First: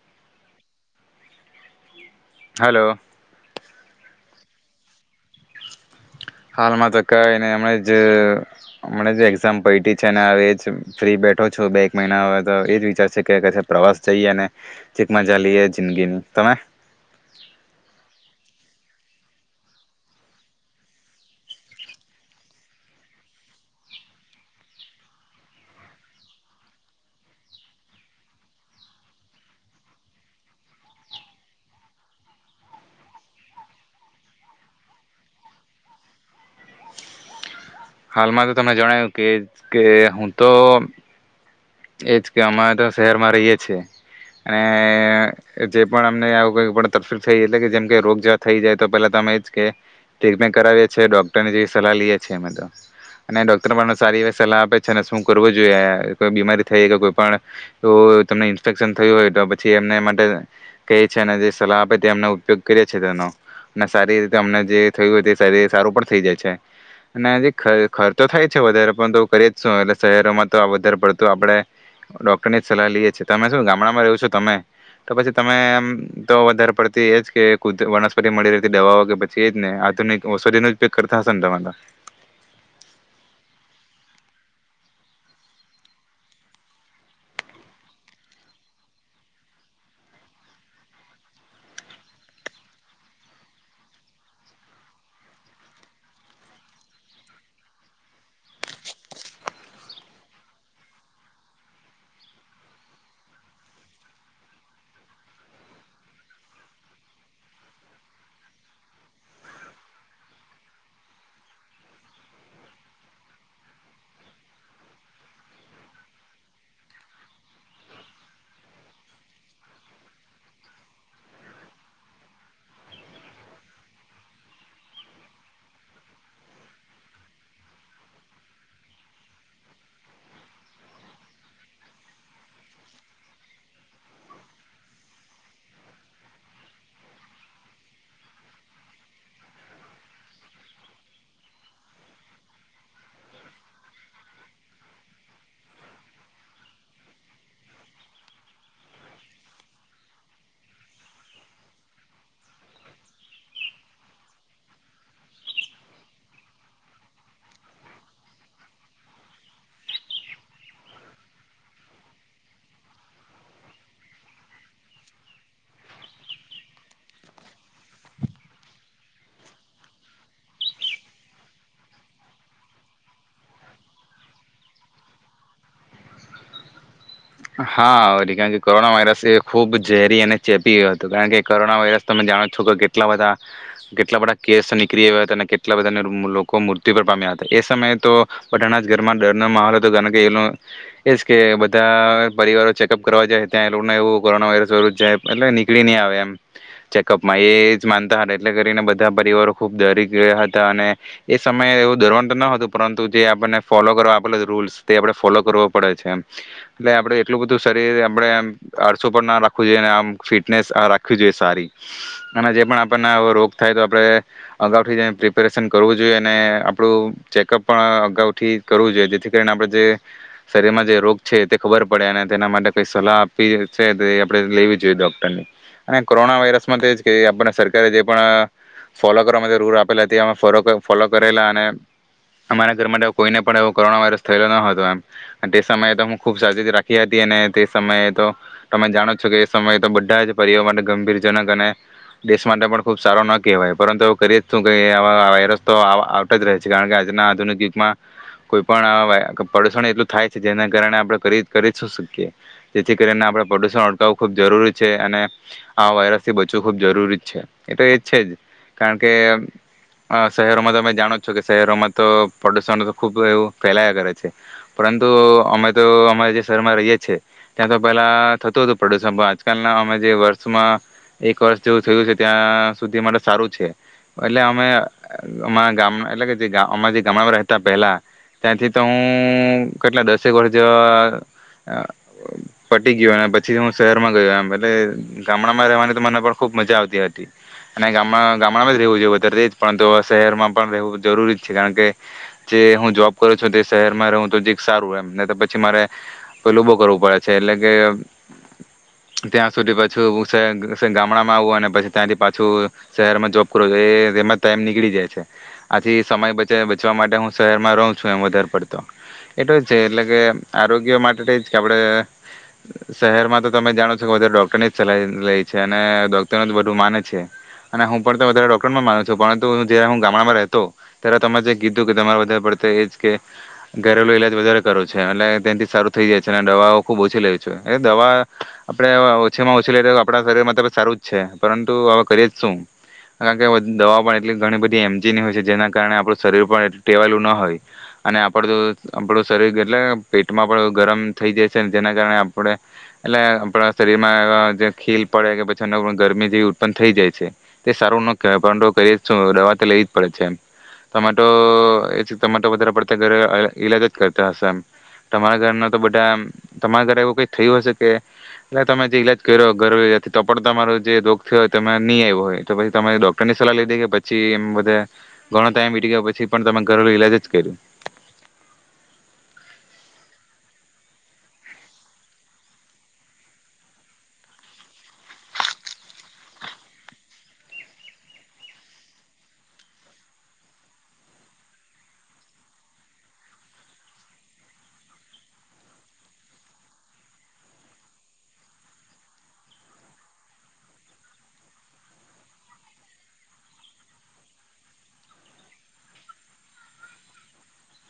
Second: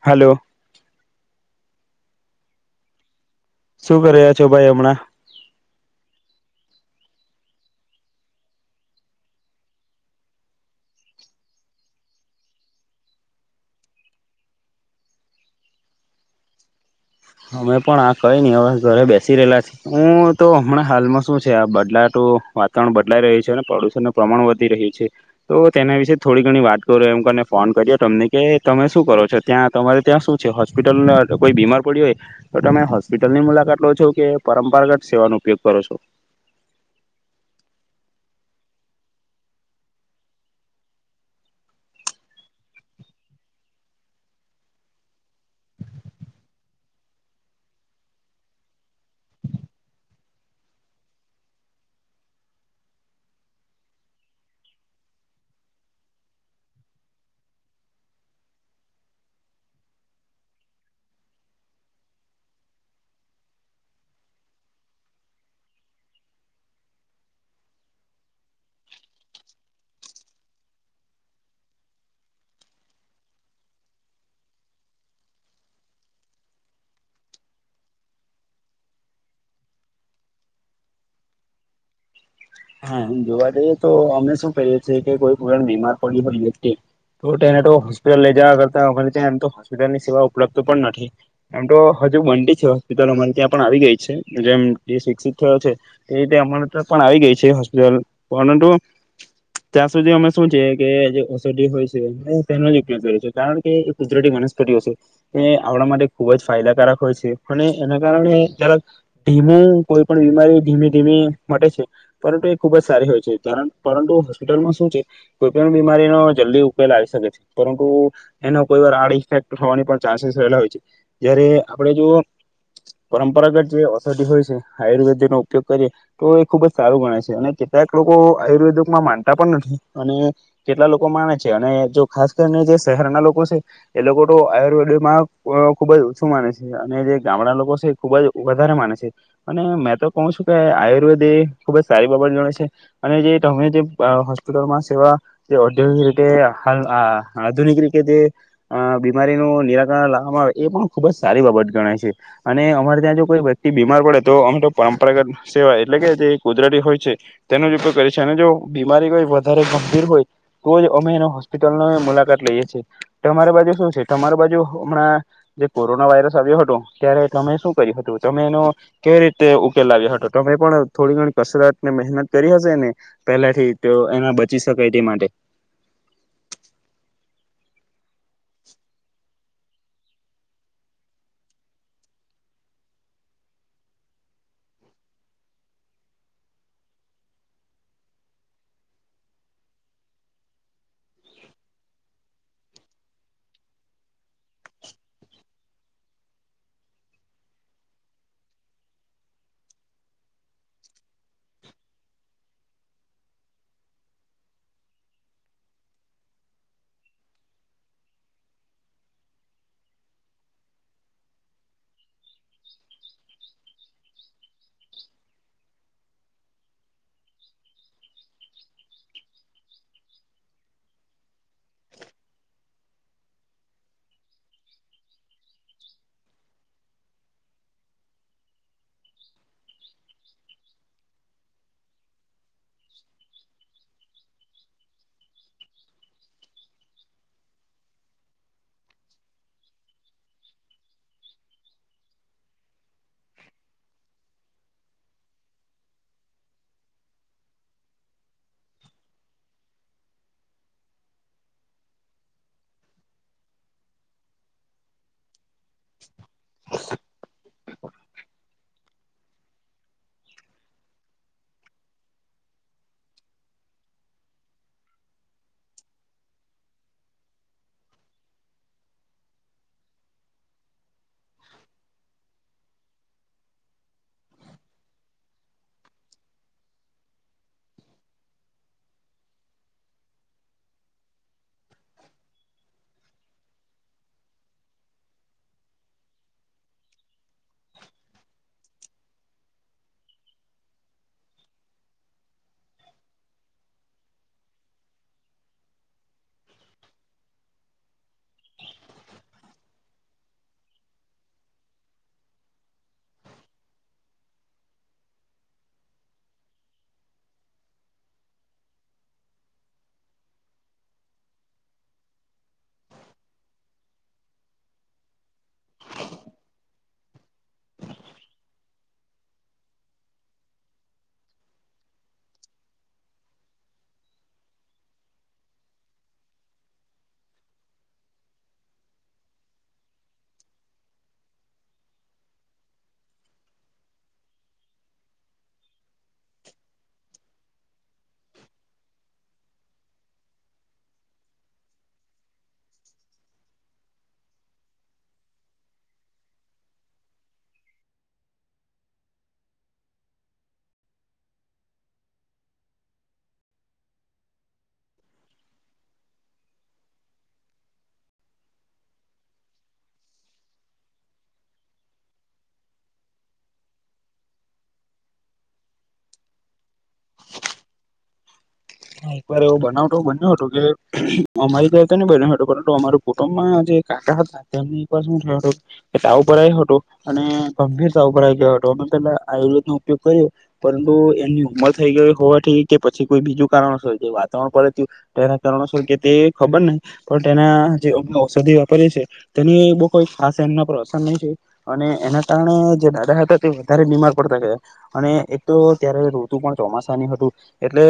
Hello. Hello. શું કર્યા છો ભાઈ હમણાં. હાલમાં તો કઈ ને હમ જ હમ એક્ઝામ પ છે હ એ જ ફ્રી બેઠો છો બે એક મહિના હ તો એ જ વિચારશે કે ક પ્રવાસ જઈએ ને ચીક મજા લઈએ જિંદગીની તમે? અમે પણ આખ કંઈ નહીં હ ઘરે બેસી રહેલા છે હું તો હમણાં હાલમાં શું છે આ બદલાતું વાતાવરણ બદલાઈ રહ્યું છે અને પ્રદુષણનું પ્રમાણ વધી રહ્યું છે તો તેના વિશે થોડી ઘણી વાત કરો એમ કને ફોન કરી્યો તમને કે તમે શું કરો છો ત્યાં તમારે ત્યાં શું છે હોસ્પિટલ કોઈ બીમાર પડીયું હોય. તો તમે હોસ્પિટલની મુલાકાત લો છો કે પરંપરાગત સેવાનો ઉપયોગ કરો છો. હાલમાં તો તમને જણાવ્યું કે કે હું તો એજ કે અરે તો શહેરમાં રહીએ છીએ અને જે પણ અમને આવું કોઈ તકલીફ થઈ એટલે કે જેમ કે રોગ જે થઈ જાય તો પેલા તો અમે એજ કે ટ્રીટમેન્ટ કરાવીએ છીએ ડોક્ટરની જેવી સલાહ લઈએ છીએ અમે તો અને ડોક્ટર પણ સારી એવી સલાહ આપે છે અને શું કરવું જોઈએ કોઈ બીમારી થઈ કે કોઈ પણ એવું તમને ઇન્સ્પેક્શન થયું હોય તો પછી એમને એ માટે કહી છી અને જે સલાહ આપે તે અમને ઉપયોગ કરીએ છીએ તેનો અને સારી રીતે અમને જે થયું હોય તે સારી સારું પણ થઈ જાય છે અને જે ખર્ચ થાય છે વધારે પણ તો કરીએ જ શું એટલે શહેરોમાં તો વધારે પડતું આપણે ડોક્ટર ની જ સલાહ લઈએ છે તમે શું ગામડામાં રહ્યો છો તમે તો પછી તમેમ તો વધારે પડતી એજ કેુ વનસ્પતિ મળી રહેતી દવાઓ કે પછી એજ ને આધુનિક ઔષધી નો ઉપયોગ કરતા હશે ને તમારો. હા જોવા જઈએ તો અમને શું કએીએ કે કોઈ પ્ર બીમાર પડી હોય વ્ય તોને તો હોસ્પિટલ લઈ જવા કરતા અમારે ત્યાં એમ તો હોસ્પિટલની સેવા ઉપલબ્ધ પણ નથી એમ તો હજુ બનતી છે હોસ્પિટલ અમારે ત્યાં પણ આવી ગઈ છે જેમ જે શિક્ષિત થયો છે એતે અમા ત્યા પણ આવી ગઈ છે. હોસ્પિટલ પરંતુ ત્યાં સુધી અમે શું છે કે જે ઔષધિ હોય છે તેનો જ ઉપયોગ કરી છ કારણ કે એ કુદરતી વનસ્પટીઓ છે એ આવણા માટે ખુબ જ ફાયદાકારક હોય છે અને એના કારણે જક ધીમો કોઈ પણ બીમારી ધીમે ધીમે મટે છે. પરંતુ એ ખુબ જ સારી હોય છેણ પરંતુ હોસ્પિટલમાં શું છે કોઈ પણ બીમારીનો જલ્દી ઉકેલ આવી શકે છે પરંતુ એનો કોઈ વાર આડ ઇફેક્ટ થવાની પણ ચાન્સીસ રહેલા હોય છે જયારે આપણે જો પરંપરાગત જે ઓષધિ હોય છે આયુર્વેદનો ઉપયોગ કરીએ તો એ ખુબ જ સારું ગણે છે અને કેટલાક લોકો આયુર્વેદમાં માનતા પણ નથી અને કેટલા લોકો માને છે અને જો ખાસ કરીને જે શહેરના લોકો છે એ લોકો તો આયુર્વેદમાં ખૂબ જ ઓછું માને છે અને જે ગામડા લોકો છે ખૂબ જ વધારે માને છે અને મેં તો કહું છું કે આયુર્વેદ એ ખૂબ જ સારી બાબત ગણાય છે અને જે તમે જે હોસ્પિટલમાં સેવા જે ઔદ્યોગિક રીતેાલ આધુનિક રીતે જે બીમારીનું નિરાકરણ લાવવામાં આવે એ પણ ખૂબ જ સારી બાબત ગણાય છે અને અમારે ત્યાં જો કોઈ વ્યક્તિ બીમાર પડે તો અમે તો પરંપરાગત સેવા એટલે કે જે કુદરતી હોય છે તેનો જ ઉપયોગ કરીએ છે અને જો બીમારી કોઈ વધારે ગંભીર હોય તો જ અમે એનો હોસ્પિટલની મુલાકાત લઈએ છીએ તમારી બાજુ શું છે તમારી બાજુ હમણાં જે કોરોના વાયરસ આવ્યો હતો ત્યારે તમે શું કર્યું હતું તમે એનો કેવી રીતે ઉકેલાવ્યો હતો તમે પણ થોડી ઘણી કસરત ને મહેનત કરી હશે ને પહેલા થી તો એના બચી શકાય તે માટે. હા કારણ કે કોરોના વાયરસ એ ખૂબ ઝેરી અને ચેપી હતો કારણ કે કોરોના વાયરસ તમે જાણો છો કે કેટલા બધા કેટલા બધા કેસ નીકળી ગ્યા હતા અને કેટલા બધા લોકો મૃત્યુ પર પામ્યા હતા એ સમયે તો બધાના જ ઘરમાં ડર નો માહોલ હતો કારણ કે એનું એજ કે બધા પરિવારો ચેકઅપ કરવા જાય ત્યાં એ લોકોને એવું કોરોના વાયરસ જાય એટલે નીકળી નહી આવે એમ ચેકઅપમાં એ જ માનતા હતા એટલે કરીને બધા પરિવારો ખુબ ડરી ગયા હતા અને એ સમયે એવું ડરવાનું તો ન હતું પરંતુ જે આપણને ફોલો કર આપે રૂલ્સ તે આપણે ફોલો કરવો પડે છે એમ એટલે આપ એટલું બધું શરીર આપણે આરસું પણ ના રાખવું જોઈએ અને આમ ફિટનેસ રાખવી જોઈએ સારી અને જે પણ આપણને રોગ થાય તો આપણે અગાઉથી પ્રિપેરેશન કરવું જોઈએ અને આપણું ચેકઅપ પણ અગાઉથી કરવું જોઈએ જેથી કરીને આપણે જે શરીરમાં જે રોગ છે તે ખબર તેના માટે કઈ સલાહ આપવી છે તે આપણે લેવી જોઈએ ડોક્ટરની અને કોરોના વાયરસ માટે કે આપને સરકારે જે પણ ફોલો કરવા માટે રૂલ આપેલા ફોલો કરેલા અને અરા ઘર માટે કોઈને પણ એવ કોરોના વાયરસ થયેલો ન હતો એમ તે સમયે તો હું ખૂબ સાચી રાખ હતી અને તે સમયે તો તમે જાણો છો કે એ સમયે તો બધા જ પરિવાર માટે ગંભીરજનક અને દેશ માટે પણ ખૂબ સારો ન કહેવાય પરંતુ હ કરીએ જ છું કેવા વાયરસ તો આવતા જ રહે છે કારણ કે આજના આધુનિક યુગમાં કોઈ પણ પ્રદુષણ એટલું થાય છે જેના કારણે આપણે કરી કરી શું શકીએ જેથી કરીને આપણે પ્રદુષણ અટકાવવું ખૂબ જરૂરી છે અને આ વાયરસ થી બચવું ખુબ જરૂરી જ છે. એ તો એ છે જ કારણ કે શહેરોમાં તમે જાણો છો કે શહેરોમાં તો પ્રદુષણ ખૂબ એવું ફેલાયા કરે છે પરંતુ અમે તો અમે જે શહેરમાં રહીએ છીએ ત્યાં તો પહેલા થતું હતું પ્રદુષણ પણ આજકાલના અમે જે વર્ષમાં એક વર્ષ જેવું થયું છે ત્યાં સુધી અરે સારું છે એટલે અમે ગામ એટલે કે જે અ જે ગામડામાં રહેતા પહેલા ત્યાંથી તો હું કેટલા દસેક વર્ષ પટી ગયો અને પછી હું શહેરમાં ગયો એમ એટલે ગામડામાં રવાની તો મને પણ ખુબ મજા આવતી હતી અને ગામ ગામડામાં જ રહેવું જોવ વધારે તેજ પણ તો શહેરમાં પણ રહેવું જરૂરી જ છે કારણ કે જે હું જોબ કરું છું તે શહેરમાં રહું તો જે સારું એમ પછી મારે પલ ઉભો કરવું પડે છે એટલે કે ત્યાં સુધી પાછું ગામડામાં આવું અને પછી ત્યાંથી પાછું શહેરમાં જોબ કરવો જોઈએ એમાં ટાઈમ નીકળી જાય છે આથી સમય બચવા માટે હું શહેરમાં રહું છું એમ વધારે પડતો એટ જ છે એટલે કે આરોગ્ય માટે તો જ કે આપણે શહેરમાં તો તમે જાણો છો કે વધારે ડૉક્ટરની જ સલા લે છે અને ડોક્ટરનું જ બધું માને છે અને હું પણ તો વધારે ડૉક્ટરમાં માનું છું પરંતુ જ્યારે હું ગામડામાં રહેતો ત્યારે તમે જે કીધું કે તમારે વધારે પડત એ જ કે ઘરેલુ ઈલાજ વધારે કરો છે અનેટ ત્યાંથી સારું થઈ જાય છે અને દવાઓ ખૂબ ઓછી લે છેું એ દવા આપણે ઓછીમાં ઓછી લઈએ તો આપણા શરીરમાં ત સારું જ છે પરંતુ હવે કરીએ જ શું કારણ કે દવાઓ પણ એટલી ઘણી બધી એમજીની હોય છે જેના કારણે આપણું શરીર પણ એટલું ટેવાયેલું ન હોય અને આપણું આપણું શરીર એટલે પેટમાં પણ ગરમ થઈ જાય છે જેના કારણે આપણે એટલે આપણા શરીરમાં એ જે ખીલ પડે કે પછી એ ગરમી જેવી ઉત્પન્ન થઈ જાય છે તે સારું ન કહેવાય પરુ ઘ શું દવા તો લેવી જ પડે છે એમ તમામેટો એ તમાટો વધારે પડતા ઘરે ઈલાજ જ કરતા હશે એમ તમારા ઘરના તો બધા તમારા ઘરે એવું કઈ થયું હશે કે એટ તમે જે ઈલાજ કર્યો ઘરેલુથી તો પણ તમારો જે રોગ થયોય તમે નહી આવ્યો હોય તો પછી તમારી ડોક્ટર ની સલાહ લઈ દે કે પછી એ બધ ઘણો ટાઈમ બીતી ગયો પછી પણ તમે ઘરેલુ ઈલાજ જ કર્યું. હા એકવાર એવો બનાવ તો બન્યો હતો કે અમારી તો તો નઈ બન્યો હતો પરંતુ અમાર કુટુંબમાં જે કાટ હતા તેમને એક વાર શું થયોું કે તાવ ઉપર આવ હતોું અને ગંભીરતા ઉપર આવી ગયો હતો અમે પેલા આયુર્વેદ નો ઉપયોગ કર્યો પરંતુ એમની ઉંમર થઈ ગઈ હોવાથી કે પછી કોઈ બીજું વાતાવરણ પડેું તેના કારણોસ કે તે ખબર નહ પણ તેના જે ઔષધિ વાપરી છે તેને બ કોઈ આ પર અસર નહી છે અને એના કારણે જે દાદા હતા તે વધારે બીમાર પડતા ગયા અને એક તો ત્યારે ઋતુ પણ ચોમાસાની હતું એટલે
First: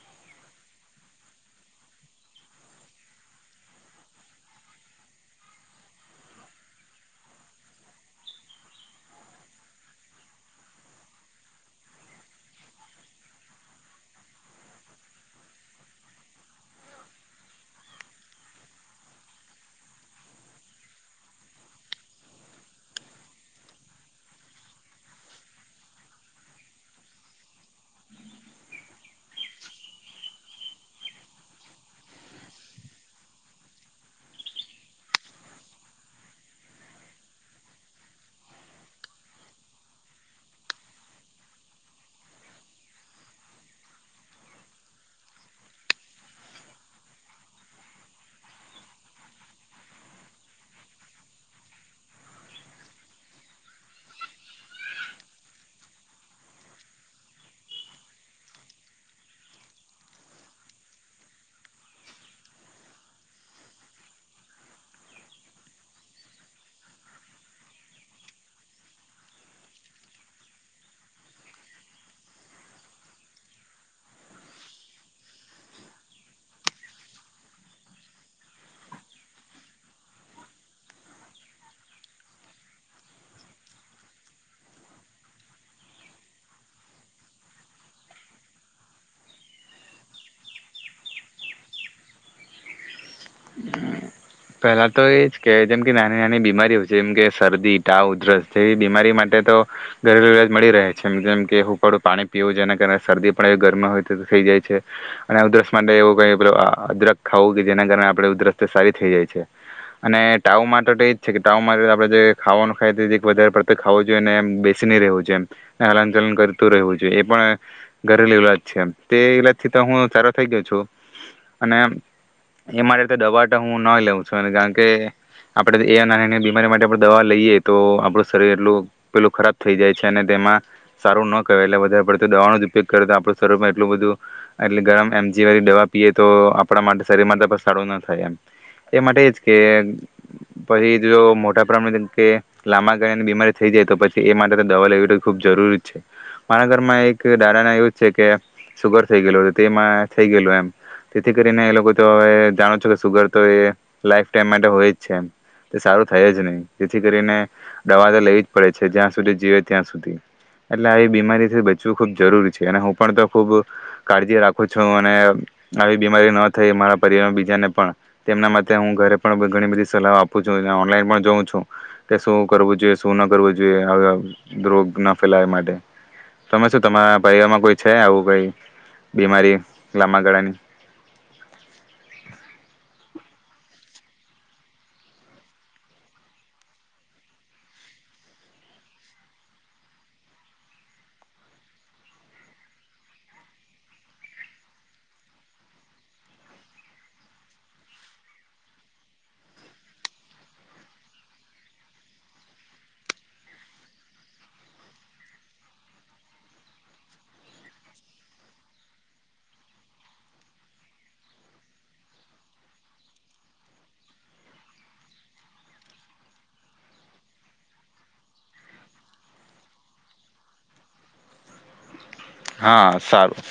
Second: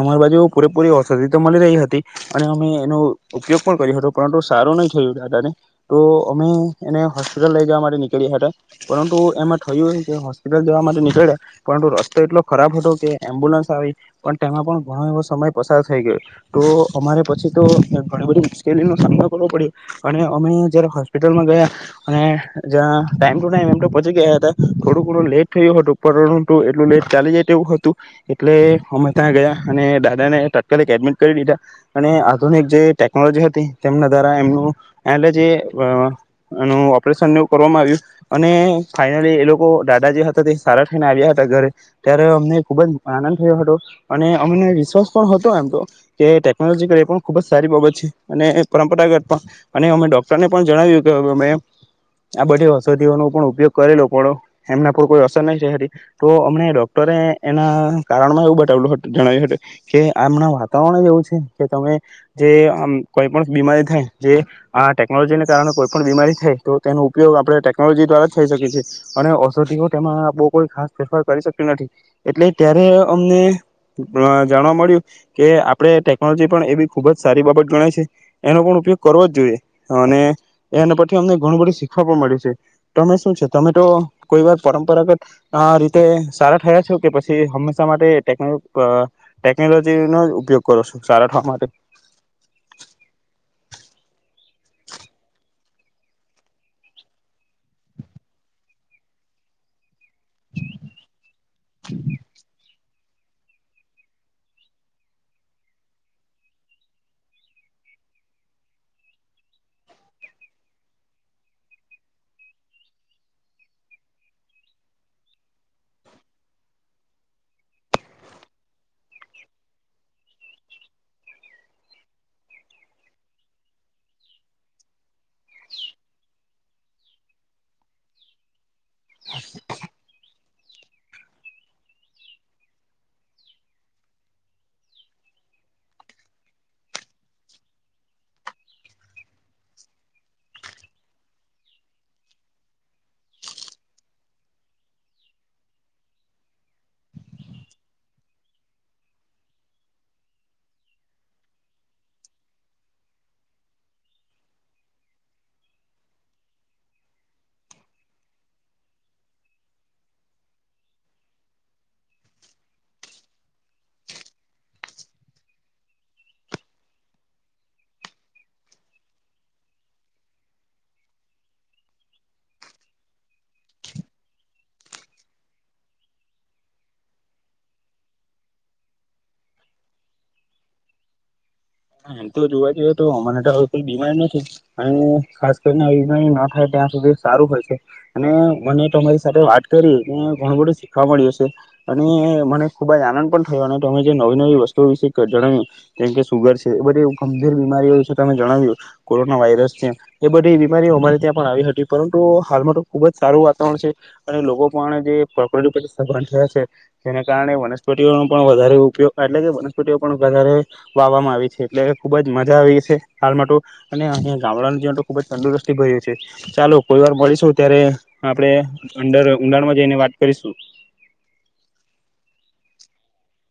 અમારી બાજુ પૂરેપૂરી ઔષધિ તો મળી રહી હતી અને અમે એનો ઉપયોગ પણ કર્યો હતો પરંતુ સારું નહી થયુંાને તો અમે એને હોસ્પિટલ લઈ જવા માટે નીકળ્યા હતા પરંતુ એમાં થયું કે હોસ્પિટલ જવા માટે નીકળ્યા પરંતુ રસ્તો એટલો ખરાબ હતો કે એમ્બ્યુલન્સ આવી. પણ તેમાં પણ ઘણો એવો સમય પસાર થઈ ગયો તો અમારે પછી તો ઘણી બધી મુશ્કેલીનો સામનો કરવો પડ્યો અને અમે જ્યારે હોસ્પિટલમાં ગયા અને જ્યાં ટાઈમ ટુ ટાઈમ એમ તો પચી ગયા હતા થોડું થોડું લેટ થયું હતું પર ટું એટલું લેટ ચાલી જાય તે એવું હતું એટલે અમે ત્યાં ગયા અને દાદાને તાત્કાલિક એડમિટ કરી દીધા અને આધુનિક જે ટેકનોલોજી હતી તેમના દ્વારા એમનું એ જે ઓપરેશન કરવામાં આવ્યું અને ફાઈનલી એ લોકો દાદા જે હતા તે સારા થઈને આવ્યા હતા ઘરે ત્યારે અમને ખુબ જ આનંદ થયો હતો. અને અમને વિશ્વાસ પણ હતો એમ તો કે ટેકનોલોજી કરી એ પણ ખૂબ જ સારી બાબત છે અને પરંપરાગત પણ અને અમે ડોક્ટરને પણ જણાવ્યું કે અમે આ બધી ઔષધિઓનો પણ ઉપયોગ કરેલો પડો એમના પર કોઈ અસર નહી થઈ હતી તો અમને ડોક્ટરે એના કારણમાં એવું બતાવલું હતું. જણાવ્યું હત કે આમણાં વાતાવરણ જ એવું છે કે તમે જે આમ કોઈ પણ બીમારી થાય જે આ ટેકનોલોજીને કારણે કોઈ પણ બીમારી થાય તો તેનો ઉપયોગ આપણે ટેકનોલોજી દ્વારા જ થઈ શકી છીએ અને ઔષધિઓ તેમાં આપ કોઈ ખાસ ફેરફાર કરી શકતી નથી એટલે ત્યારે અમને જાણવા મળ્યું કે આપણે ટેકનોલોજી પણ એવી ખુબ જ સારી બાબત ગણાય છે એનો પણ ઉપયોગ કરવો જ જોઈએ અને એના પરી અમને ઘણું બધું શીખવા પણ મળ્યું છે તમે શું છે તમે તો કોઈ વાર પરંપરાગત રીતે સારા થયા છો કે પછી હંમેશા માટે ટેકનો. અ ટેકનોલોજીનોો ઉપયોગ કરો છો સારા થવા માટે. પેલા તો એજ કે જેમ કે નાની નાની બીમારીઓ છે જેમ કે શરદી ટાવ ઉધરસ એવી બીમારી માટે તો. ઘરેલુવાજ મળી રહે છેમ જેમ કે હું કડું પાણી પીવું જેના કારણે. શરદી પણ એ ગરમમાં હોય તો થઈ જાય છે અને ઉધરસ માટે એવું કઈ અદરક ખાવું કે જેના કારણે. આપ ઉધર સારી થઈ જાય છે અને ટાવ માટે તો એજ છે કે ટાાવ માટે આપડે જે ખાવાનું ખાય વધારે પડત ખું જોઈએને બેસીને રહેવું જોઈએને હલનચલન કરતું રહેવું જોઈએ એ પણ ઘરેલું ઇલાજ છે તે ઇલાજ થી તો હું સારો થઈ ગયો છું અને એ માટે. દવા હું ના લઉં છું કારણ કે આપડે એ નાની નાની બીમારી માટે આપડ દવા લઈએ તો આપડું શરીર એટલું. પેલું ખરાબ થઈ જાય છે અને તેમાં. સારું ન ક એટલે વધારે પડ દવાનો જ ઉપયોગ કરે તો આપણું શરીરમાં એટલું બધું એટલે ગરમ એમજી વાળી દવા પીએ તો આપણા માટે શરીર માં. સારું ના થાય એમ એ માટે એજ કે પછી જો મોટા પ્રમાણે કે લાંબા ગાળિયાની બીમારી થઈ જાય તો પછી એ માટે તો દવા લેવી ખુબ જરૂરી છે મારા ઘરમાં એક દાદ ના એવું છે કે સુુગર થઈ ગયેલું તેમાં થઈ ગયેલું એમ તેથી કરીને એ લોકો તો હવે. જાણો છો કે સુગર તો એ લાઈફ ટાઈમ માટે હોય જ છે એમ તે સારું થાય જ નહીિ જેથી કરીને દવા તો લેવી જ પડે છે જ્યાં સુધી જીવે ત્યાં સુધી એટલે આવી બીમારીથી બચવું ખૂબ જરૂરી છે અને હું પણ તો ખૂબ કાળજી રાખું છું અને આવી બીમારી ન થઈ મારા પરિવારમાં. ને પણ તેમના માટે હું ઘરે પણ ઘણી બધી સલાહ આપું છું ઓનલાઈન પણ જોઉં છું કે શું કરવું જોઈએ શું ના કરવું જોઈએ રોગ ના ફેલાય માટે તમે શું તમારા પરિવારમાં કોઈ છે આવું કઈ બીમારી લાંબા ગાળાની. એમ તો જોવા જીએ તો અમને તો કોઈ બીમારી નથી અને ખાસ કરીને આ બીમારી ના થાય ત્યાં સુધી સારું હોય છે, અને મને તમારી સાથે વાત કરી ઘણું બધું શીખવા મળ્યું સે, અને મને ખુબ જ આનંદ પણ થયો, અને તમે જે નવી નવી વસ્તુઓ વિશે જણાવ્યું જેમ કે સુગર એ બધી ગંભીર બીમારીઓ વિશે તમે જણાવ્યું કોરોના વાયરસ છે, એ બધી બીમારીઓ અમારે ત્યાં પણ આવી હતી, પરંતુ હાલમાં તો ખુબ જ સારું વાતાવરણ છે, અને લોકો પણ જે પ્રકૃતિ પ્રત્યે સભાન થયા છે જેને કારણે વનસ્પતિઓનો પણ વધારે ઉપયોગ એટલે કે વનસ્પતિઓ પણ વધારે વાવામાં આવી છે. એટલે ખુબ જ મજા આવી છે, હાલમાં તો અને અહિયા ગામડાનું જીવન તો ખુબ જ તંદુરસ્તી ભર્યું છે, ચાલો કોઈ વાર મળીશું, ત્યારે આપણે અંદર ઉઊંડાણમાં જઈને વાત કરીશું. હા સારું.